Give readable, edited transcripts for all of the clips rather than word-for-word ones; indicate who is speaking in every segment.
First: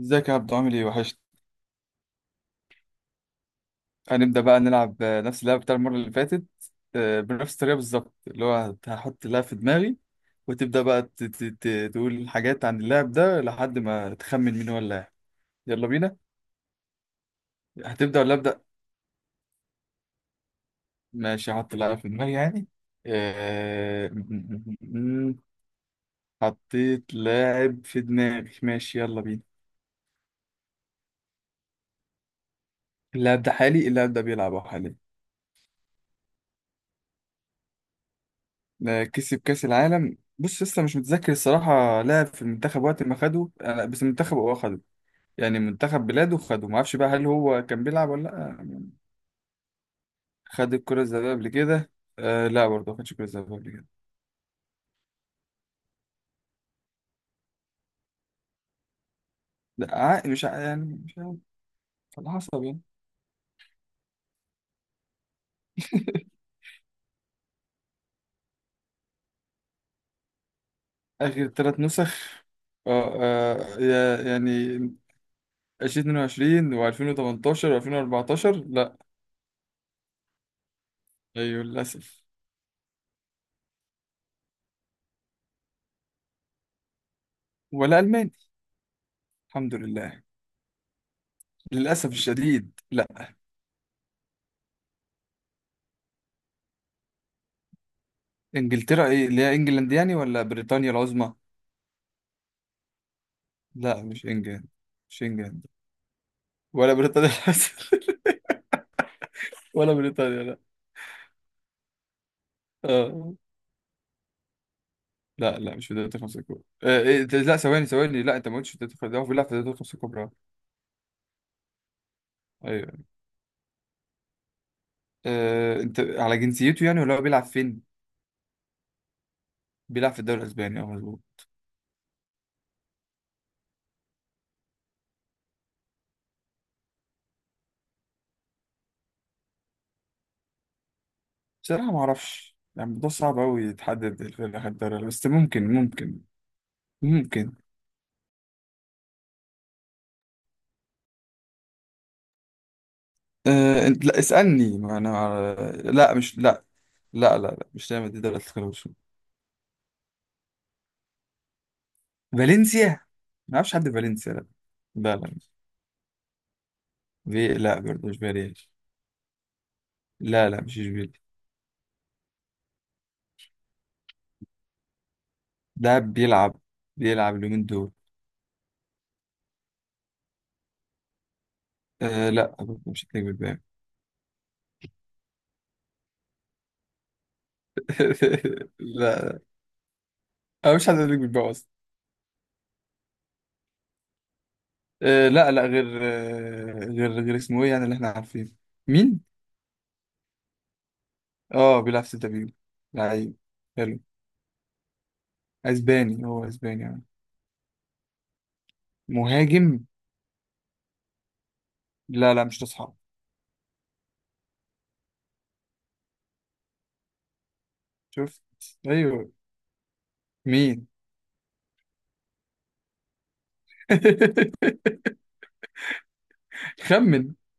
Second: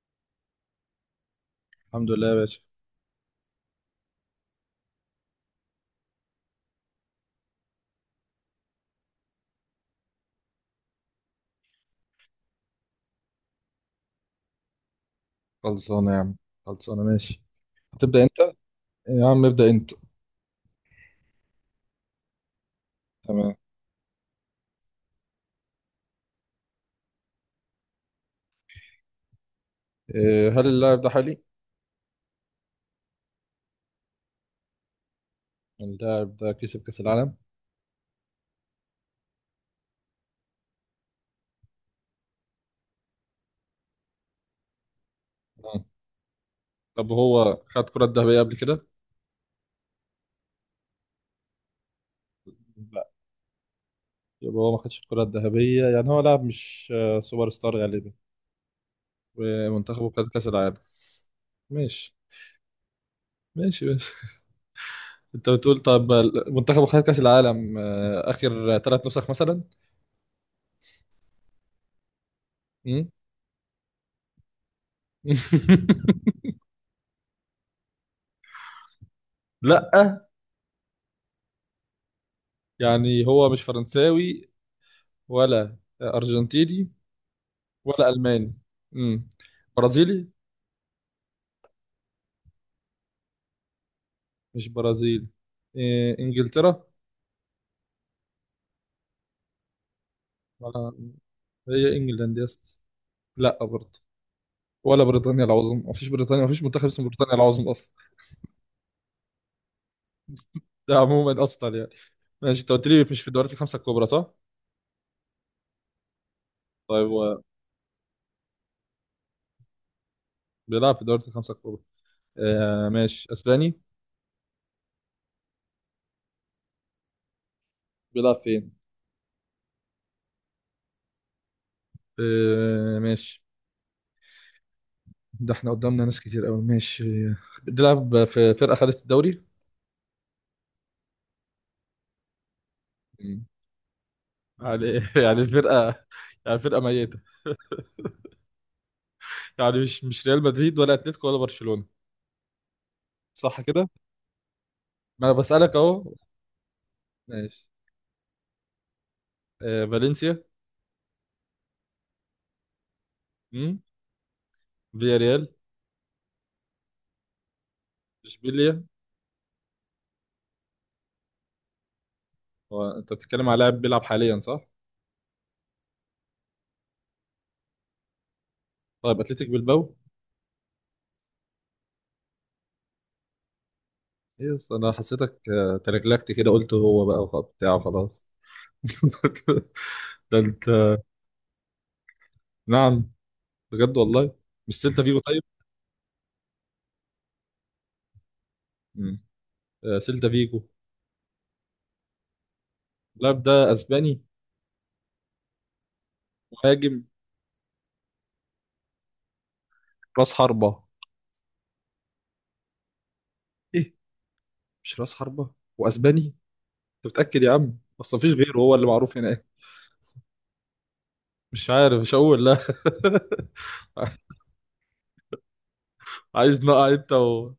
Speaker 1: ازيك يا عبدو، عامل ايه؟ وحشت.
Speaker 2: الحمد لله يا باشا.
Speaker 1: هنبدأ بقى نلعب، نفس اللعبة بتاع المرة اللي فاتت. بنفس الطريقة بالظبط، اللي هو هحط اللعبة في دماغي، وتبدأ بقى تقول حاجات عن اللاعب ده لحد ما تخمن مين هو اللاعب. يلا
Speaker 2: خلصانة
Speaker 1: بينا.
Speaker 2: يا عم. خلصانة ماشي.
Speaker 1: هتبدأ
Speaker 2: هتبدأ
Speaker 1: ولا
Speaker 2: أنت.
Speaker 1: أبدأ؟
Speaker 2: يا عم ابدأ أنت.
Speaker 1: ماشي، هحط اللعبة في دماغي يعني.
Speaker 2: تمام.
Speaker 1: آه، حطيت لاعب في دماغي. ماشي، يلا بينا.
Speaker 2: إيه، هل اللاعب ده حالي؟
Speaker 1: اللاعب ده حالي، اللاعب ده بيلعب أهو حاليا.
Speaker 2: اللاعب ده كسب كأس العالم؟
Speaker 1: كسب كأس العالم. بص، لسه مش متذكر الصراحة، لعب في المنتخب وقت ما خده بس المنتخب هو خده. يعني
Speaker 2: آه.
Speaker 1: منتخب بلاده خده، ما اعرفش بقى
Speaker 2: طب
Speaker 1: هل
Speaker 2: هو
Speaker 1: هو كان
Speaker 2: خد كرة
Speaker 1: بيلعب ولا
Speaker 2: ذهبية قبل كده؟
Speaker 1: لا. خد الكرة الذهبية قبل كده؟ آه لا، برضه ما
Speaker 2: لا.
Speaker 1: خدش الكرة الذهبية قبل كده.
Speaker 2: يبقى هو ما خدش الكرة الذهبية، يعني هو لاعب مش سوبر ستار غالبا.
Speaker 1: لا،
Speaker 2: ومنتخبه
Speaker 1: ع-
Speaker 2: خد
Speaker 1: مش
Speaker 2: كأس
Speaker 1: ع-
Speaker 2: العالم.
Speaker 1: يعني مش عارف.
Speaker 2: ماشي
Speaker 1: على حسب يعني.
Speaker 2: ماشي ماشي. أنت بتقول طب منتخبه خد كأس العالم آخر ثلاث نسخ مثلا؟
Speaker 1: آخر ثلاث نسخ؟
Speaker 2: مم؟
Speaker 1: اه، يعني 2022 و2018 و2014، لا.
Speaker 2: لا،
Speaker 1: ايوه للأسف.
Speaker 2: يعني هو مش فرنساوي، ولا أرجنتيني،
Speaker 1: ولا
Speaker 2: ولا
Speaker 1: ألماني.
Speaker 2: ألماني. امم.
Speaker 1: الحمد لله.
Speaker 2: برازيلي.
Speaker 1: للأسف الشديد، لا.
Speaker 2: مش برازيلي. إيه إنجلترا؟
Speaker 1: انجلترا؟ ايه اللي هي انجلاند يعني ولا بريطانيا
Speaker 2: ولا
Speaker 1: العظمى؟
Speaker 2: هي إنجلاند يا اسطى؟ لا برضه.
Speaker 1: لا، مش انجلاند.
Speaker 2: ولا
Speaker 1: مش
Speaker 2: بريطانيا
Speaker 1: انجلاند
Speaker 2: العظمى، مفيش بريطانيا، مفيش منتخب
Speaker 1: ولا
Speaker 2: اسمه
Speaker 1: بريطانيا
Speaker 2: بريطانيا العظمى أصلا.
Speaker 1: العظمى. ولا بريطانيا، لا.
Speaker 2: ده عموما أصلا يعني. ماشي، أنت قلت لي مش في
Speaker 1: اه،
Speaker 2: الدوريات الخمسة الكبرى صح؟
Speaker 1: لا لا، مش في دوري الخمسة الكبرى.
Speaker 2: طيب هو
Speaker 1: لا، ثواني ثواني، لا انت ما قلتش في دوري الخمسة، هو بيلعب في دوري الخمسة الكبرى.
Speaker 2: بيلعب في الدوريات الخمسة الكبرى. آه
Speaker 1: ايوه.
Speaker 2: ماشي، أسباني.
Speaker 1: انت على جنسيته يعني ولا هو بيلعب فين؟
Speaker 2: بيلعب فين؟
Speaker 1: بيلعب في الدوري الاسباني، اه مظبوط.
Speaker 2: آه ماشي. ده احنا قدامنا ناس كتير قوي. ماشي. بيلعب في فرقة خدت الدوري.
Speaker 1: بصراحة ما اعرفش يعني، الموضوع صعب قوي يتحدد الفرق اللي خد
Speaker 2: يعني
Speaker 1: الدوري، بس
Speaker 2: يعني
Speaker 1: ممكن
Speaker 2: الفرقة،
Speaker 1: ممكن
Speaker 2: يعني فرقة ميتة،
Speaker 1: ممكن.
Speaker 2: يعني مش ريال مدريد، ولا اتلتيكو، ولا برشلونة، صح كده؟
Speaker 1: انت لا اسألني، ما انا
Speaker 2: ما انا بسألك اهو.
Speaker 1: لا مش لا. لا لا,
Speaker 2: ماشي.
Speaker 1: لا مش دايما دي دوري الخمسة.
Speaker 2: آه فالنسيا.
Speaker 1: فالنسيا؟ ما اعرفش
Speaker 2: امم.
Speaker 1: حد في فالنسيا، لا.
Speaker 2: فيا
Speaker 1: لا، لا.
Speaker 2: ريال.
Speaker 1: في، لا برضه مش فيريال.
Speaker 2: اشبيليا.
Speaker 1: لا، لا مش اشبيليا.
Speaker 2: هو انت بتتكلم على لاعب بيلعب حاليا صح؟
Speaker 1: ده بيلعب اليومين دول.
Speaker 2: طيب اتلتيك بالباو.
Speaker 1: لا برضه، مش هتلاقي بالباقي.
Speaker 2: ايه، أصل انا حسيتك تلجلجت كده قلت هو بقى بتاع وخلاص.
Speaker 1: لا،
Speaker 2: ده انت.
Speaker 1: أنا مش حد هتلاقي بالباقي اصلا.
Speaker 2: نعم. بجد والله. مش سيلتا فيجو طيب؟
Speaker 1: لا، لا غير غير اسمه ايه يعني، اللي احنا عارفينه.
Speaker 2: امم.
Speaker 1: مين؟
Speaker 2: آه سيلتا فيجو.
Speaker 1: اه، بيلعب في سيلتا فيجو. لعيب.
Speaker 2: اللاعب ده
Speaker 1: حلو.
Speaker 2: اسباني.
Speaker 1: اسباني، هو اسباني يعني.
Speaker 2: مهاجم.
Speaker 1: مهاجم.
Speaker 2: راس حربة.
Speaker 1: لا، لا مش تصحى.
Speaker 2: ايه، مش راس حربة، واسباني. انت متأكد يا عم؟ اصل مفيش
Speaker 1: شفت؟
Speaker 2: غيره هو اللي معروف
Speaker 1: ايوه.
Speaker 2: هناك.
Speaker 1: مين؟
Speaker 2: مش عارف، مش هقول لا. عايز نقع انت
Speaker 1: خمن.
Speaker 2: و.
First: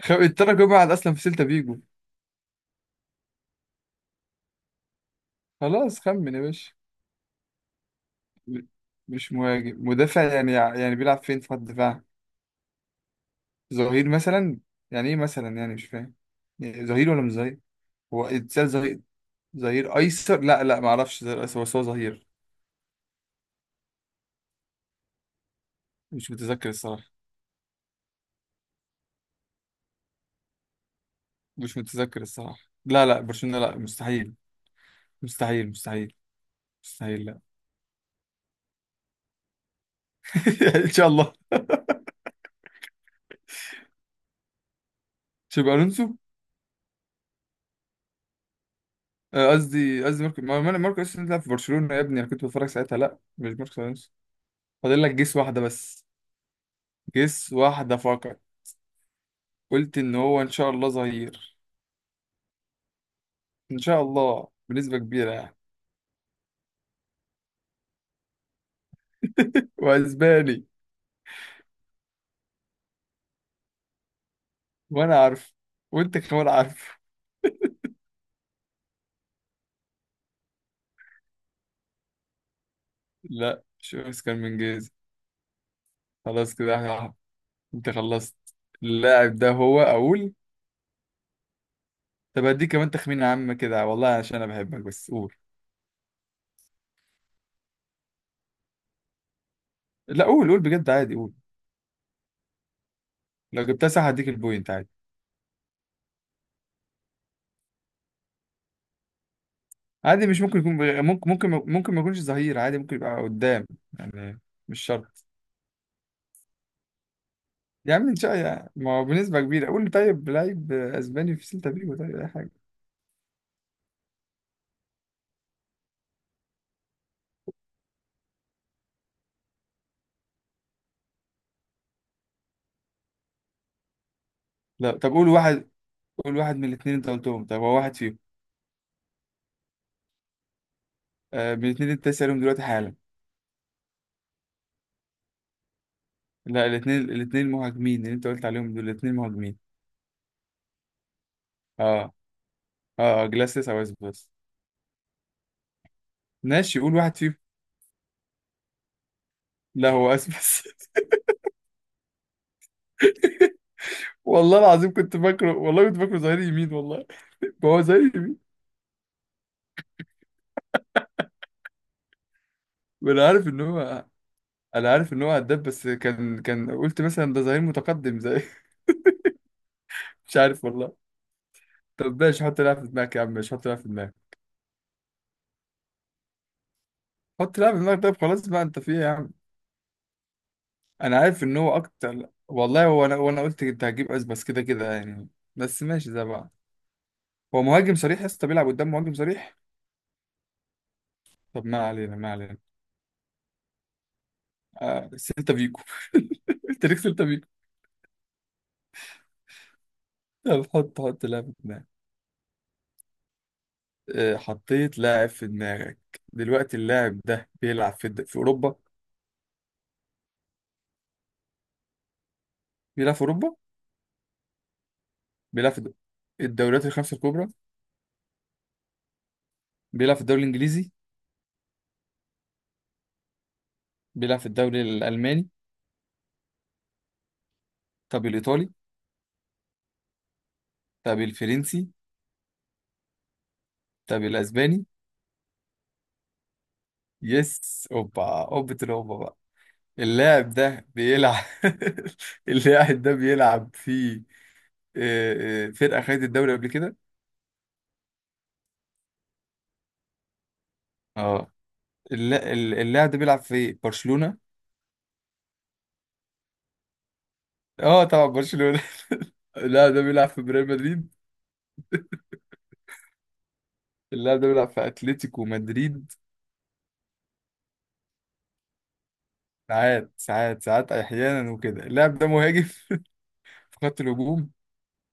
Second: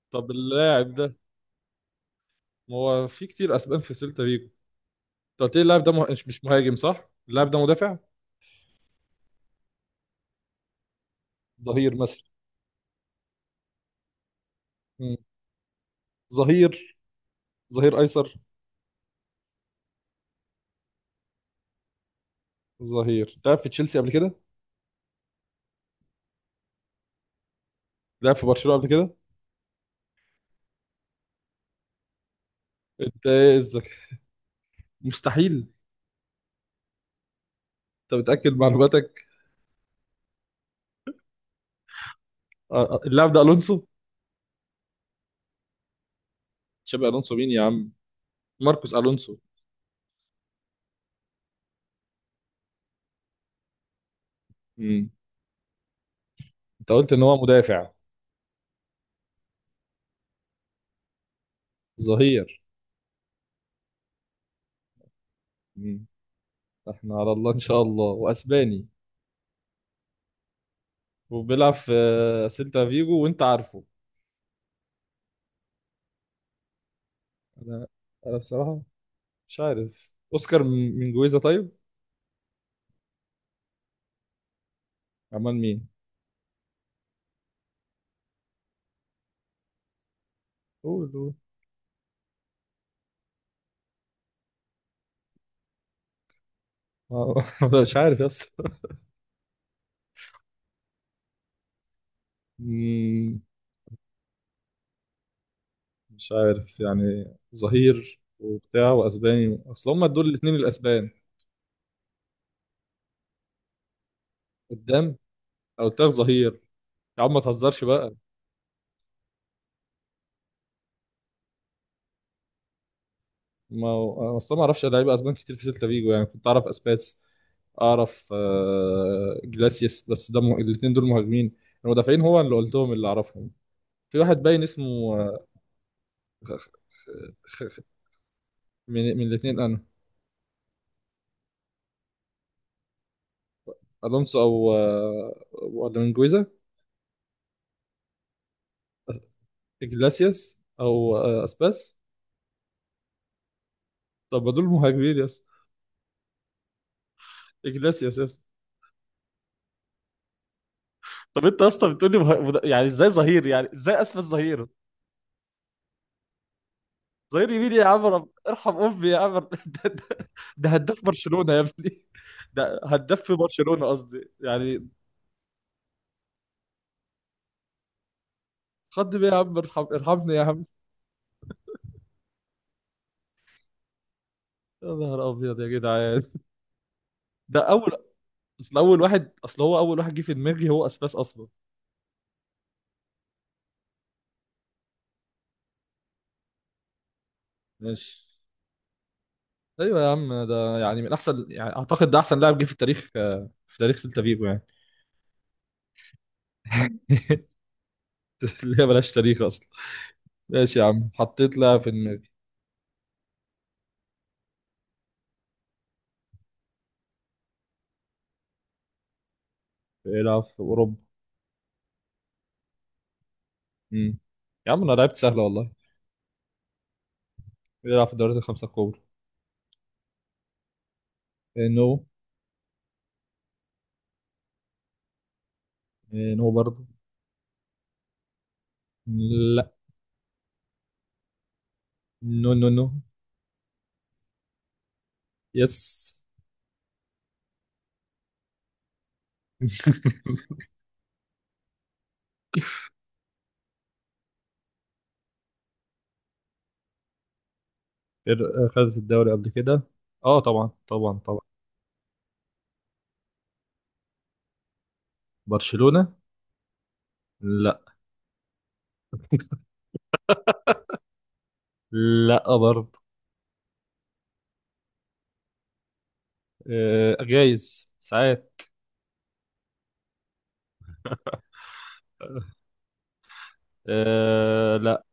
Speaker 2: طب
Speaker 1: الترجي بيلعب
Speaker 2: اللاعب ده،
Speaker 1: اصلا في سيلتا فيجو.
Speaker 2: ما هو في كتير اسبان في سيلتا فيجو، انت قلت لي اللاعب ده
Speaker 1: خلاص،
Speaker 2: مش
Speaker 1: خمن يا
Speaker 2: مش
Speaker 1: باشا.
Speaker 2: مهاجم صح، اللاعب ده مدافع.
Speaker 1: م- مش مهاجم، مدافع يعني بيلعب فين في خط
Speaker 2: ظهير
Speaker 1: الدفاع؟
Speaker 2: مثلا.
Speaker 1: ظهير مثلا. يعني
Speaker 2: مم.
Speaker 1: ايه مثلا يعني؟ مش فاهم. يعني
Speaker 2: ظهير.
Speaker 1: ظهير ولا مش ظهير؟
Speaker 2: ظهير
Speaker 1: هو
Speaker 2: ايسر.
Speaker 1: اتسال ظهير؟ ظهير ايسر؟ لا، لا ما اعرفش ظهير ايسر، بس هو ظهير.
Speaker 2: ظهير لعب في تشيلسي قبل كده.
Speaker 1: مش متذكر الصراحه.
Speaker 2: لعب في برشلونة قبل كده.
Speaker 1: مش متذكر الصراحه. لا، لا
Speaker 2: انت ايه
Speaker 1: برشلونه، لا
Speaker 2: الذكاء.
Speaker 1: مستحيل.
Speaker 2: مستحيل.
Speaker 1: مستحيل، مستحيل. مستحيل، لا.
Speaker 2: انت متأكد من معلوماتك.
Speaker 1: ان شاء الله.
Speaker 2: اللاعب ده الونسو.
Speaker 1: شابي الونسو.
Speaker 2: تشابي الونسو مين يا عم، ماركوس الونسو.
Speaker 1: قصدي ماركو، انا، ماركو الونسو بيلعب في برشلونه يا ابني، انا كنت بتفرج ساعتها، لا مش ماركو الونسو. فاضل
Speaker 2: مم.
Speaker 1: لك جيس واحدة بس.
Speaker 2: انت قلت ان هو
Speaker 1: جيس
Speaker 2: مدافع،
Speaker 1: واحدة فقط. قلت إن هو إن شاء الله ظهير.
Speaker 2: ظهير.
Speaker 1: إن شاء الله، بنسبة كبيرة يعني.
Speaker 2: مم. احنا على الله ان شاء الله، واسباني،
Speaker 1: وأسباني.
Speaker 2: وبيلعب في سيلتا فيجو، وانت عارفه.
Speaker 1: وأنا عارف. وأنت كمان عارف.
Speaker 2: انا انا بصراحه مش عارف. اوسكار من جويزا طيب؟
Speaker 1: لا، مش أوسكار من جيز.
Speaker 2: عمال مين.
Speaker 1: خلاص كده احنا- أنت خلصت؟ اللاعب ده، هو أقول.
Speaker 2: قول قول.
Speaker 1: طب هديك كمان تخمين عام كده والله، عشان أنا بحبك، بس قول.
Speaker 2: آه، أنا مش عارف يا اسطى.
Speaker 1: لا، قول، قول بجد عادي، قول.
Speaker 2: مم.
Speaker 1: لو جبتها صح هديك البوينت عادي.
Speaker 2: مش عارف، يعني ظهير وبتاع واسباني، اصل هما دول
Speaker 1: عادي، مش
Speaker 2: الاثنين
Speaker 1: ممكن يكون.
Speaker 2: الاسبان.
Speaker 1: ممكن، ممكن، ممكن ما يكونش ظهير عادي، ممكن يبقى قدام. يعني، مش
Speaker 2: قدام.
Speaker 1: شرط.
Speaker 2: انا قلت لك ظهير. يا عم ما تهزرش
Speaker 1: يا عم
Speaker 2: بقى.
Speaker 1: ان شاء الله يعني. ما هو بنسبة كبيرة، قول لي طيب، لعيب اسباني في سيلتا فيجو، طيب اي حاجة.
Speaker 2: ما هو- اصل ما اعرفش لعيبه اسبان كتير في سيلتا فيجو، يعني كنت اعرف اسباس، اعرف جلاسيس، بس ده الاثنين دول مهاجمين. المدافعين هو اللي قلتهم، اللي اعرفهم. في واحد باين
Speaker 1: لا، طب
Speaker 2: اسمه
Speaker 1: قول واحد. قول
Speaker 2: خ...
Speaker 1: واحد
Speaker 2: خ...
Speaker 1: من الاثنين انت قلتهم، طب
Speaker 2: خ...
Speaker 1: هو
Speaker 2: خ-
Speaker 1: واحد فيهم.
Speaker 2: من الاثنين انا.
Speaker 1: من الاثنين اللي انت سألهم دلوقتي حالا.
Speaker 2: الونسو او ولا من جويزا.
Speaker 1: لا، الاثنين مهاجمين، اللي انت قلت عليهم دول الاثنين مهاجمين.
Speaker 2: جلاسيس او اسباس.
Speaker 1: اه جلاسيس او اسبس.
Speaker 2: طب ما دول مهاجمين يا اسطى.
Speaker 1: ماشي، قول واحد فيهم.
Speaker 2: جلاسيس يا اسطى.
Speaker 1: لا، هو اسبس.
Speaker 2: طب انت اصلا بتقول لي يعني ازاي ظهير، يعني ازاي اسفل
Speaker 1: والله
Speaker 2: ظهير.
Speaker 1: العظيم كنت فاكره، والله كنت فاكره ظهير يمين، والله.
Speaker 2: ظهير
Speaker 1: ما
Speaker 2: يمين
Speaker 1: هو
Speaker 2: يا عم.
Speaker 1: ظهير يمين.
Speaker 2: ارحم امي يا عم. ده, ده, ده هداف برشلونة يا ابني، ده هداف
Speaker 1: وانا
Speaker 2: في
Speaker 1: عارف ان
Speaker 2: برشلونة
Speaker 1: هو.
Speaker 2: قصدي يعني.
Speaker 1: انا عارف ان هو هداف، بس كان قلت مثلا ده ظهير متقدم زي.
Speaker 2: خد بيه يا عم، ارحم ارحمني
Speaker 1: مش
Speaker 2: يا عم.
Speaker 1: عارف والله. طب ماشي، حط لعبة في دماغك يا عم. ماشي، حط لعبة في دماغك.
Speaker 2: يا نهار ابيض يا جدعان.
Speaker 1: حط
Speaker 2: ده
Speaker 1: لعبة في
Speaker 2: اول.
Speaker 1: دماغك. طب خلاص بقى،
Speaker 2: اصل
Speaker 1: انت في ايه
Speaker 2: اول
Speaker 1: يا عم؟
Speaker 2: واحد، اصل هو اول واحد جه في دماغي هو اسباس
Speaker 1: انا عارف
Speaker 2: اصلا.
Speaker 1: ان هو اكتر والله. هو انا قلت انت هتجيب اس بس، كده كده يعني. بس ماشي، زي بعض. هو مهاجم
Speaker 2: ماشي.
Speaker 1: صريح يا اسطى، بيلعب قدام، مهاجم صريح.
Speaker 2: ايوه يا عم، ده يعني من احسن،
Speaker 1: طب
Speaker 2: يعني
Speaker 1: ما
Speaker 2: اعتقد
Speaker 1: علينا،
Speaker 2: ده
Speaker 1: ما
Speaker 2: احسن
Speaker 1: علينا.
Speaker 2: لاعب جه في التاريخ، في تاريخ سيلتا فيجو يعني.
Speaker 1: سيلتا فيجو. انت ليك سيلتا فيجو.
Speaker 2: اللي هي ملهاش تاريخ اصلا.
Speaker 1: طب
Speaker 2: ماشي يا
Speaker 1: حط
Speaker 2: عم
Speaker 1: حط لاعب في
Speaker 2: حطيت لاعب
Speaker 1: دماغك.
Speaker 2: في دماغي.
Speaker 1: حطيت لاعب في دماغك. دلوقتي اللاعب ده بيلعب في في اوروبا.
Speaker 2: بيلعب في اوروبا.
Speaker 1: بيلعب في اوروبا.
Speaker 2: امم. يا عم انا لعبت سهله والله.
Speaker 1: بيلعب في الدوريات الخمسة الكبرى.
Speaker 2: بيلعب في الدوريات الخمسه الكبرى.
Speaker 1: بيلعب في الدوري الانجليزي؟
Speaker 2: نو.
Speaker 1: بيلعب في الدوري الالماني؟
Speaker 2: نو برضه.
Speaker 1: طب الايطالي؟
Speaker 2: لا.
Speaker 1: طب الفرنسي؟
Speaker 2: نو نو نو.
Speaker 1: طب الاسباني؟
Speaker 2: يس.
Speaker 1: يس، اوبا اوبة الاوبا بقى. اللاعب ده بيلعب. اللاعب ده بيلعب في فرقة خدت الدوري قبل كده.
Speaker 2: خدت الدوري قبل كده. اه طبعا طبعا طبعا.
Speaker 1: اه، اللاعب ده بيلعب في برشلونة.
Speaker 2: برشلونة. لا.
Speaker 1: اه طبعا، برشلونة. اللاعب ده بيلعب في ريال مدريد.
Speaker 2: لا برضه.
Speaker 1: اللاعب ده بيلعب في اتلتيكو مدريد.
Speaker 2: آه جايز ساعات.
Speaker 1: ساعات، ساعات، ساعات، احيانا وكده. اللاعب ده مهاجم في خط الهجوم.
Speaker 2: آه لا.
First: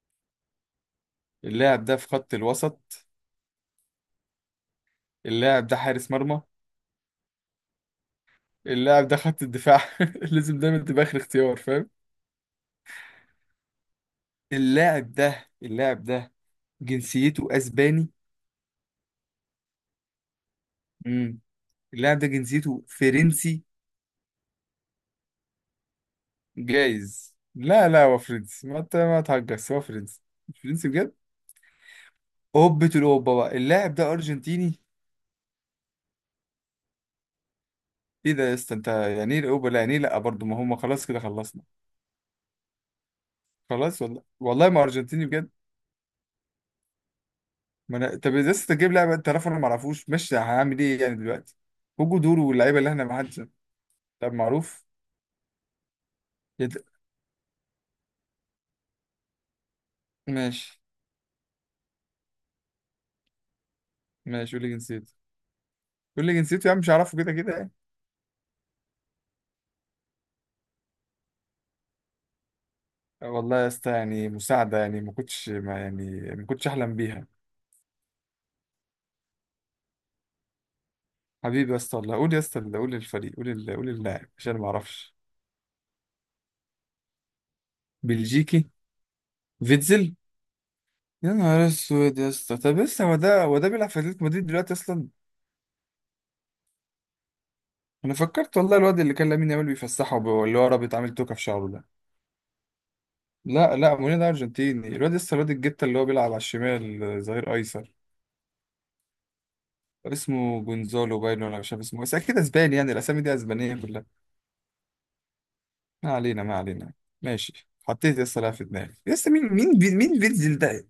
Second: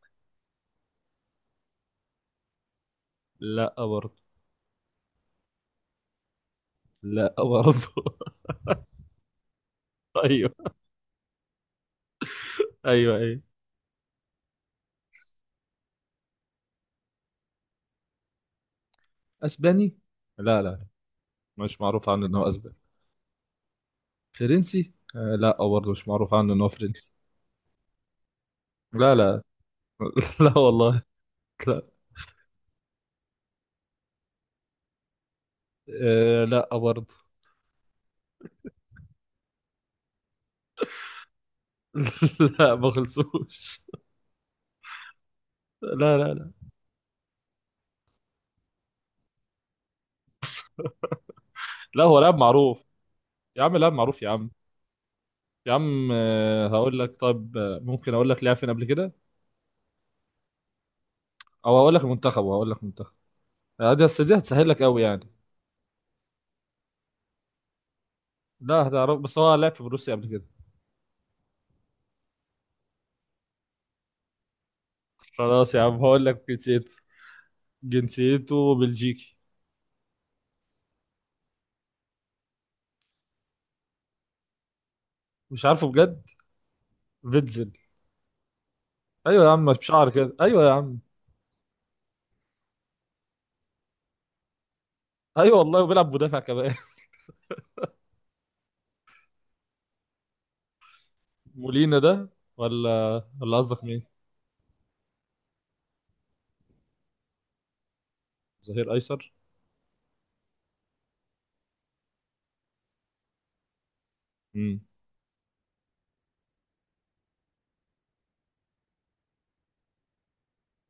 Speaker 1: اللاعب ده في خط الوسط.
Speaker 2: لا برضه.
Speaker 1: اللاعب ده حارس مرمى.
Speaker 2: لا برضه.
Speaker 1: اللاعب ده خط الدفاع.
Speaker 2: ايوه
Speaker 1: لازم دايما تبقى اخر اختيار، فاهم.
Speaker 2: ايوه ايوه.
Speaker 1: اللاعب ده جنسيته اسباني.
Speaker 2: اسباني. لا لا،
Speaker 1: امم
Speaker 2: مش معروف
Speaker 1: اللاعب
Speaker 2: عنه
Speaker 1: ده
Speaker 2: ان هو اسباني.
Speaker 1: جنسيته فرنسي.
Speaker 2: فرنسي لا برضه، مش معروف عنه ان هو فرنسي.
Speaker 1: جايز. لا، لا هو فرنسي، ما انت
Speaker 2: لا
Speaker 1: ما
Speaker 2: لا.
Speaker 1: تهجس، هو فرنسي.
Speaker 2: لا
Speaker 1: فرنسي
Speaker 2: والله.
Speaker 1: بجد.
Speaker 2: لا.
Speaker 1: اوبة الاوبا بقى، اللاعب ده ارجنتيني.
Speaker 2: آه لا برضه.
Speaker 1: ايه ده يا اسطى؟ انت يعني ايه الاوبا لا؟ يعني ايه لا برضه؟ ما هم خلاص كده، خلصنا.
Speaker 2: لا ما خلصوش.
Speaker 1: خلاص والله، والله ما ارجنتيني بجد.
Speaker 2: لا لا لا.
Speaker 1: ما انا، طب يا اسطى تجيب لاعب انت عارف انا ما اعرفوش، ماشي هنعمل ايه يعني دلوقتي؟
Speaker 2: لا هو
Speaker 1: وجو
Speaker 2: لاعب
Speaker 1: دوره
Speaker 2: معروف.
Speaker 1: واللعيبه اللي احنا ما حدش.
Speaker 2: يا عم لاعب معروف يا
Speaker 1: طب
Speaker 2: عم.
Speaker 1: معروف.
Speaker 2: يا عم، هقول لك طيب، ممكن اقول لك لعب فين قبل كده،
Speaker 1: ماشي،
Speaker 2: او هقول لك المنتخب، وهقول لك منتخب. دي بس دي
Speaker 1: ماشي، قول
Speaker 2: هتسهل
Speaker 1: لي
Speaker 2: لك قوي
Speaker 1: جنسيته.
Speaker 2: يعني.
Speaker 1: قول لي جنسيته يا عم، مش هعرفه كده كده يعني.
Speaker 2: لا هتعرف، بس هو لعب في بروسيا قبل كده.
Speaker 1: والله يا اسطى، يعني مساعدة، يعني
Speaker 2: خلاص يا عم هقول لك
Speaker 1: ما كنتش
Speaker 2: جنسيته.
Speaker 1: أحلم بيها.
Speaker 2: جنسيته بلجيكي.
Speaker 1: حبيبي يا اسطى والله، قول يا اسطى، قول الفريق، قول اللاعب عشان ما أعرفش.
Speaker 2: مش عارفه بجد. فيتزل.
Speaker 1: بلجيكي؟
Speaker 2: ايوه يا عم، بشعر
Speaker 1: فيتزل؟
Speaker 2: كده، ايوه يا عم.
Speaker 1: يا نهار اسود يا اسطى. طب لسه هو ده بيلعب في اتلتيكو مدريد دلوقتي اصلا؟
Speaker 2: ايوه والله، وبيلعب مدافع كمان.
Speaker 1: انا فكرت والله الواد اللي كان لامين يامال بيفسحه اللي هو رابط عامل توكه في شعره ده.
Speaker 2: مولينا ده، ولا
Speaker 1: لا،
Speaker 2: قصدك
Speaker 1: لا
Speaker 2: مين؟
Speaker 1: مورينيو ده ارجنتيني. الواد لسه، الواد الجته اللي هو بيلعب على الشمال، ظهير ايسر.
Speaker 2: ظهير ايسر.
Speaker 1: اسمه جونزالو باينو ولا مش عارف اسمه، بس اكيد اسباني يعني، الاسامي دي اسبانيه كلها.
Speaker 2: مم.
Speaker 1: ما علينا، ما علينا. ماشي، حطيت يا اسطى لاعب في دماغي يا اسطى. مين، مين فيتزل ده؟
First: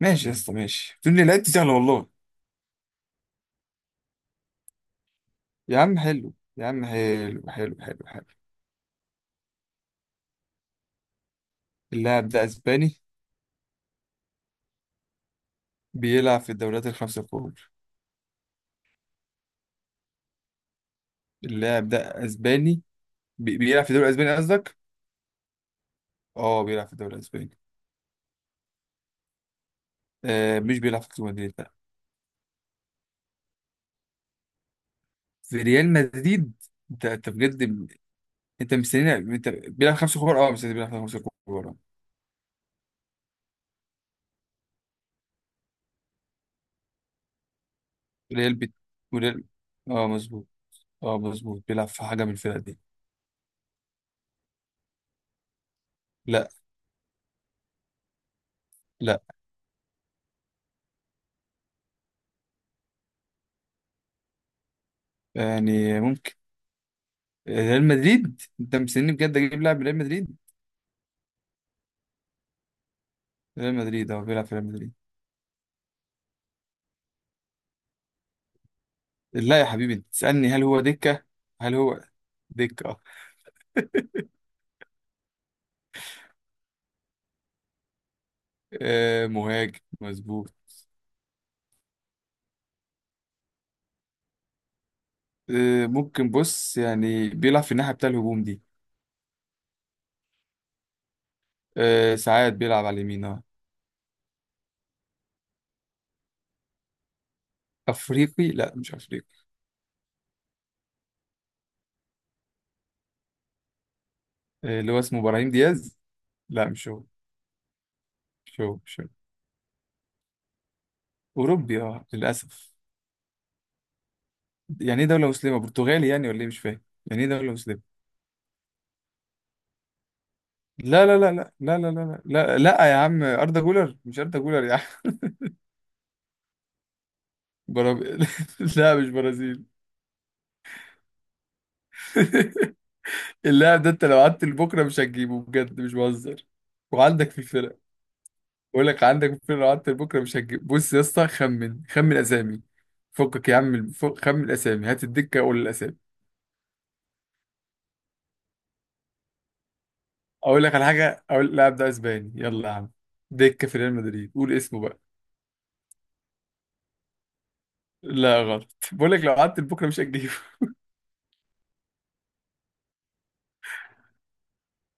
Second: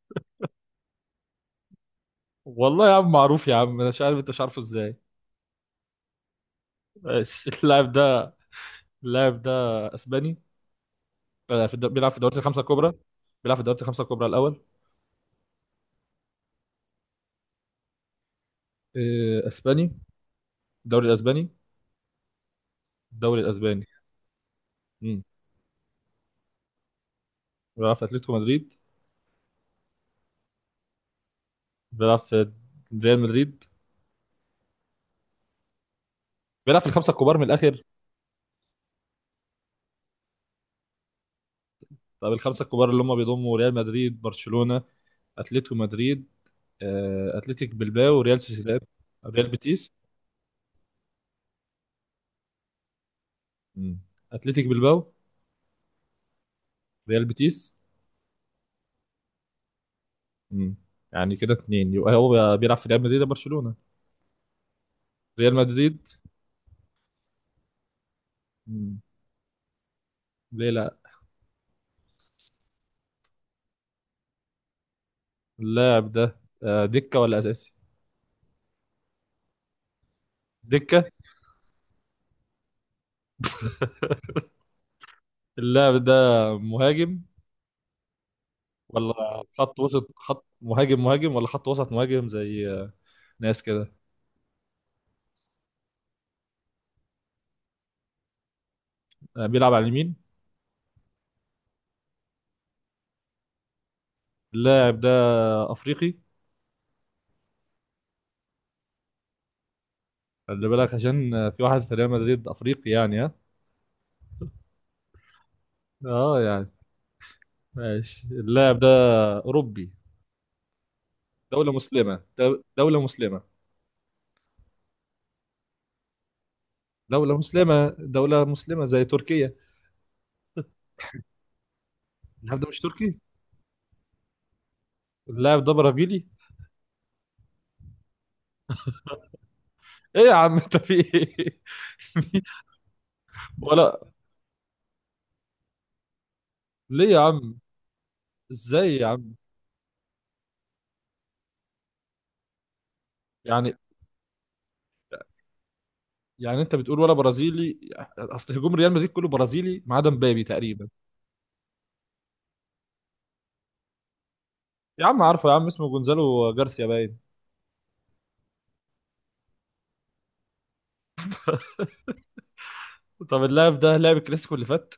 Speaker 1: ماشي يا اسطى، ماشي، تقول لي لعبت سهله والله.
Speaker 2: والله يا عم معروف يا عم، أنا مش عارف انت مش عارفه ازاي.
Speaker 1: يا عم حلو، يا عم حلو،
Speaker 2: بس
Speaker 1: حلو،
Speaker 2: اللاعب
Speaker 1: حلو، حلو.
Speaker 2: ده اللاعب ده اسباني، في بيلعب في
Speaker 1: اللاعب
Speaker 2: الدوريات
Speaker 1: ده
Speaker 2: الخمسه الكبرى.
Speaker 1: اسباني.
Speaker 2: بيلعب في الدوريات الخمسه الكبرى الاول.
Speaker 1: بيلعب في الدوريات الخمسه الكبرى.
Speaker 2: اسباني. الدوري الاسباني.
Speaker 1: اللاعب ده اسباني.
Speaker 2: الدوري
Speaker 1: بيلعب
Speaker 2: الاسباني.
Speaker 1: في الدوري الاسباني قصدك؟
Speaker 2: امم.
Speaker 1: اه، بيلعب في الدوري الاسباني.
Speaker 2: بيلعب في اتلتيكو مدريد.
Speaker 1: مش بيلعب في ريال مدريد؟ لا.
Speaker 2: بيلعب في ريال مدريد.
Speaker 1: في ريال مدريد.
Speaker 2: بيلعب في
Speaker 1: انت
Speaker 2: الخمسه
Speaker 1: انت
Speaker 2: الكبار من الاخر.
Speaker 1: بجد؟ انت مستني انت بيلعب خمسة كبار؟ اه. مستني بيلعب خمسة كبار؟ اه.
Speaker 2: طب الخمسه الكبار اللي هم بيضموا ريال مدريد، برشلونه، اتلتيكو مدريد، اتلتيك بلباو، ريال
Speaker 1: ريال بيت،
Speaker 2: سوسيداد،
Speaker 1: وريال.
Speaker 2: ريال بيتيس.
Speaker 1: اه مظبوط. اه مظبوط، بيلعب في حاجة من الفرق دي.
Speaker 2: مم. اتلتيك بلباو.
Speaker 1: لا،
Speaker 2: ريال بيتيس.
Speaker 1: لا.
Speaker 2: مم. يعني كده اتنين، يبقى هو بيلعب في ريال مدريد ولا برشلونة؟ ريال
Speaker 1: يعني،
Speaker 2: مدريد.
Speaker 1: ممكن. ريال مدريد؟ انت
Speaker 2: مم.
Speaker 1: مستني بجد اجيب لاعب من ريال مدريد؟
Speaker 2: ليه لا.
Speaker 1: ريال مدريد، اه بيلعب في ريال مدريد.
Speaker 2: اللاعب ده دكة ولا أساسي؟
Speaker 1: لا يا حبيبي، انت تسألني هل هو
Speaker 2: دكة.
Speaker 1: دكة. هل هو دكة؟ اه.
Speaker 2: اللاعب ده مهاجم، ولا خط
Speaker 1: مهاجم
Speaker 2: وسط خط
Speaker 1: مظبوط.
Speaker 2: مهاجم، مهاجم ولا خط وسط مهاجم زي ناس كده.
Speaker 1: ممكن، بص يعني، بيلعب في الناحية بتاع الهجوم دي.
Speaker 2: بيلعب على اليمين.
Speaker 1: ساعات بيلعب على اليمين، اه.
Speaker 2: اللاعب ده أفريقي.
Speaker 1: افريقي؟ لا، مش افريقي.
Speaker 2: خلي بالك عشان في واحد في ريال مدريد أفريقي يعني ها.
Speaker 1: اللي هو اسمه ابراهيم دياز.
Speaker 2: اه
Speaker 1: لا،
Speaker 2: يعني.
Speaker 1: مش هو.
Speaker 2: ماشي
Speaker 1: شو،
Speaker 2: اللاعب ده
Speaker 1: شو.
Speaker 2: أوروبي. دولة
Speaker 1: أوروبي، أه
Speaker 2: مسلمة
Speaker 1: للأسف.
Speaker 2: دولة مسلمة.
Speaker 1: يعني إيه دولة مسلمة؟ برتغالي يعني ولا إيه؟ مش فاهم يعني إيه
Speaker 2: دولة
Speaker 1: دولة
Speaker 2: مسلمة
Speaker 1: مسلمة.
Speaker 2: دولة مسلمة زي تركيا.
Speaker 1: لا، لا، لا، لا، لا، لا، لا، لا، لا،
Speaker 2: اللاعب ده مش
Speaker 1: لا يا
Speaker 2: تركي.
Speaker 1: عم، أردا جولر مش أردا جولر يا عم.
Speaker 2: اللاعب ده برازيلي.
Speaker 1: برازيل؟ لا، مش برازيل.
Speaker 2: ايه يا عم انت في ايه.
Speaker 1: اللاعب ده
Speaker 2: ولا
Speaker 1: أنت لو قعدت لبكرة مش هتجيبه، بجد مش بهزر.
Speaker 2: ليه يا
Speaker 1: وعندك في
Speaker 2: عم،
Speaker 1: الفرق. بقول
Speaker 2: ازاي
Speaker 1: لك
Speaker 2: يا
Speaker 1: عندك في
Speaker 2: عم.
Speaker 1: الفرق، لو قعدت لبكرة مش هتجيب. بص يا اسطى، خمن، خمن أسامي. فكك يا
Speaker 2: يعني
Speaker 1: عم، فك، خمن الأسامي، هات الدكة، قول الأسامي.
Speaker 2: يعني انت بتقول ولا برازيلي، اصل هجوم ريال مدريد كله برازيلي ما عدا مبابي
Speaker 1: أقول لك على
Speaker 2: تقريبا.
Speaker 1: حاجة، أقول اللاعب ده أسباني، يلا يا عم. دكة في ريال مدريد، قول اسمه بقى.
Speaker 2: يا عم عارفه يا عم اسمه جونزالو جارسيا باين.
Speaker 1: لا غلط، بقول لك لو قعدت لبكره مش هتجيبه.
Speaker 2: طب اللاعب ده لعب الكلاسيكو اللي فات.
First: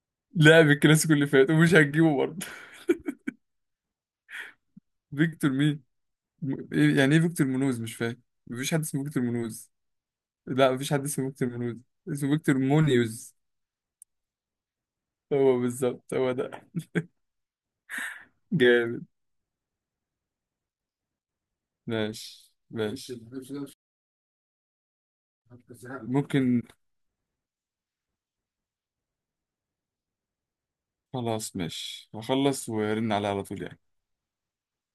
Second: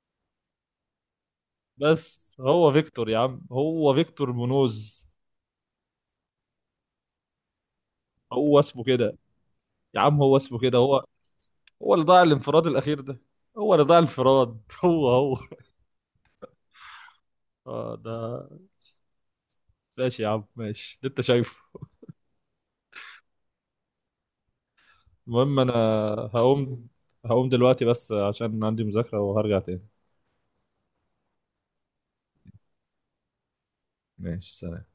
Speaker 1: لعب الكلاسيكو اللي فات ومش هتجيبه
Speaker 2: بس
Speaker 1: برضه.
Speaker 2: هو فيكتور يا عم، هو فيكتور مونوز.
Speaker 1: فيكتور مين؟ يعني ايه فيكتور منوز؟ مش فاهم،
Speaker 2: هو
Speaker 1: مفيش حد
Speaker 2: اسمه
Speaker 1: اسمه
Speaker 2: كده،
Speaker 1: فيكتور منوز.
Speaker 2: يا عم هو اسمه
Speaker 1: لا،
Speaker 2: كده
Speaker 1: مفيش حد
Speaker 2: هو.
Speaker 1: اسمه فيكتور منوز.
Speaker 2: هو اللي ضاع
Speaker 1: اسمه فيكتور
Speaker 2: الانفراد الاخير ده.
Speaker 1: مونيوز.
Speaker 2: هو اللي ضاع الانفراد، هو هو.
Speaker 1: هو بالظبط، هو ده.
Speaker 2: آه ده.
Speaker 1: جامد.
Speaker 2: ماشي يا عم، ماشي اللي انت شايفه.
Speaker 1: ماشي، ماشي.
Speaker 2: المهم انا
Speaker 1: ممكن.
Speaker 2: هقوم هقوم دلوقتي بس عشان عندي مذاكرة، وهرجع تاني.
Speaker 1: خلاص، ماشي، هخلص وارن عليه على طول يعني.
Speaker 2: ماشي سلام.